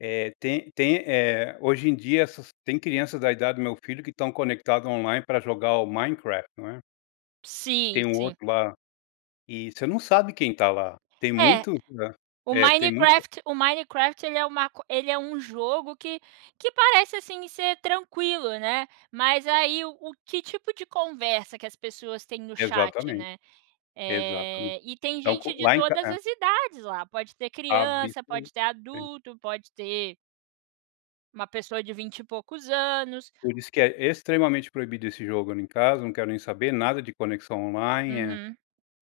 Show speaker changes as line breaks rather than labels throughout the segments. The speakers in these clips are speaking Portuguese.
É, tem tem, eh hoje em dia, essas tem crianças da idade do meu filho que estão conectadas online para jogar o Minecraft, não é.
Sim,
Tem um
sim.
outro lá, e você não sabe quem está lá. Tem
É,
muitos hã,
o
é, tem muito
Minecraft o Minecraft, ele é um maco ele é um jogo que que parece, assim, ser tranquilo, né. Mas aí, o o que tipo de conversa que as pessoas têm no chat,
Exatamente.
né,
Exatamente.
eh, e tem
Então
gente
co
de
lá em ca
todas
é.
as idades lá, pode ter criança, pode
[unintelligible]
ter
Tem.
adulto, pode ter uma pessoa de vinte e poucos anos
Por isso que é, extremamente proibido esse jogo ali em casa, não quero nem saber, nada de conexão online, eh.
Uhum.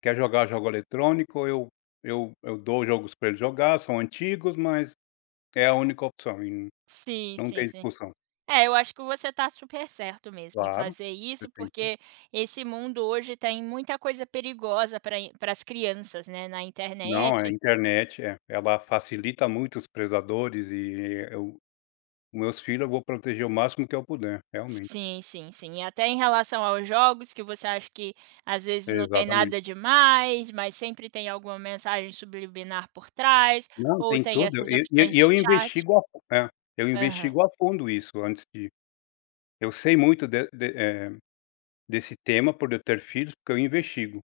Quer jogar jogo eletrônico? Eu eu eu dou jogos pra ele jogar, são antigos, mas é a única opção e
Sim,
não
sim,
tem
sim.
discussão.
É, eu acho que você tá super certo mesmo, em
Claro,
fazer
você
isso,
tem que
porque esse mundo hoje, tem muita coisa perigosa pra in pras crianças, né, na
Não, a
internet
internet é, ela facilita muito os predadores, eh, eu meus filhos, eu vou proteger o máximo que eu puder, realmente.
Sim, sim, sim. Até em relação aos jogos, que você acha que, às vezes, não tem
Exatamente.
nada demais, mas sempre tem alguma mensagem subliminar por trás,
Não,
ou
tem
tem
tudo.
essas
E, ne
opções
e
de
eu
chat
investigo a fun é, eu
Aham.
investigo a fundo isso antes de eu sei muito de de eh, desse tema por eu ter filhos, porque eu investigo,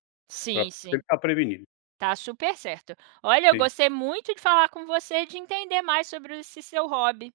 pra
Sim, sim.
tentar prevenir.
Tá super certo. Olha, eu
Sim.
gostei muito de falar com você, de entender mais sobre o esse seu hobby.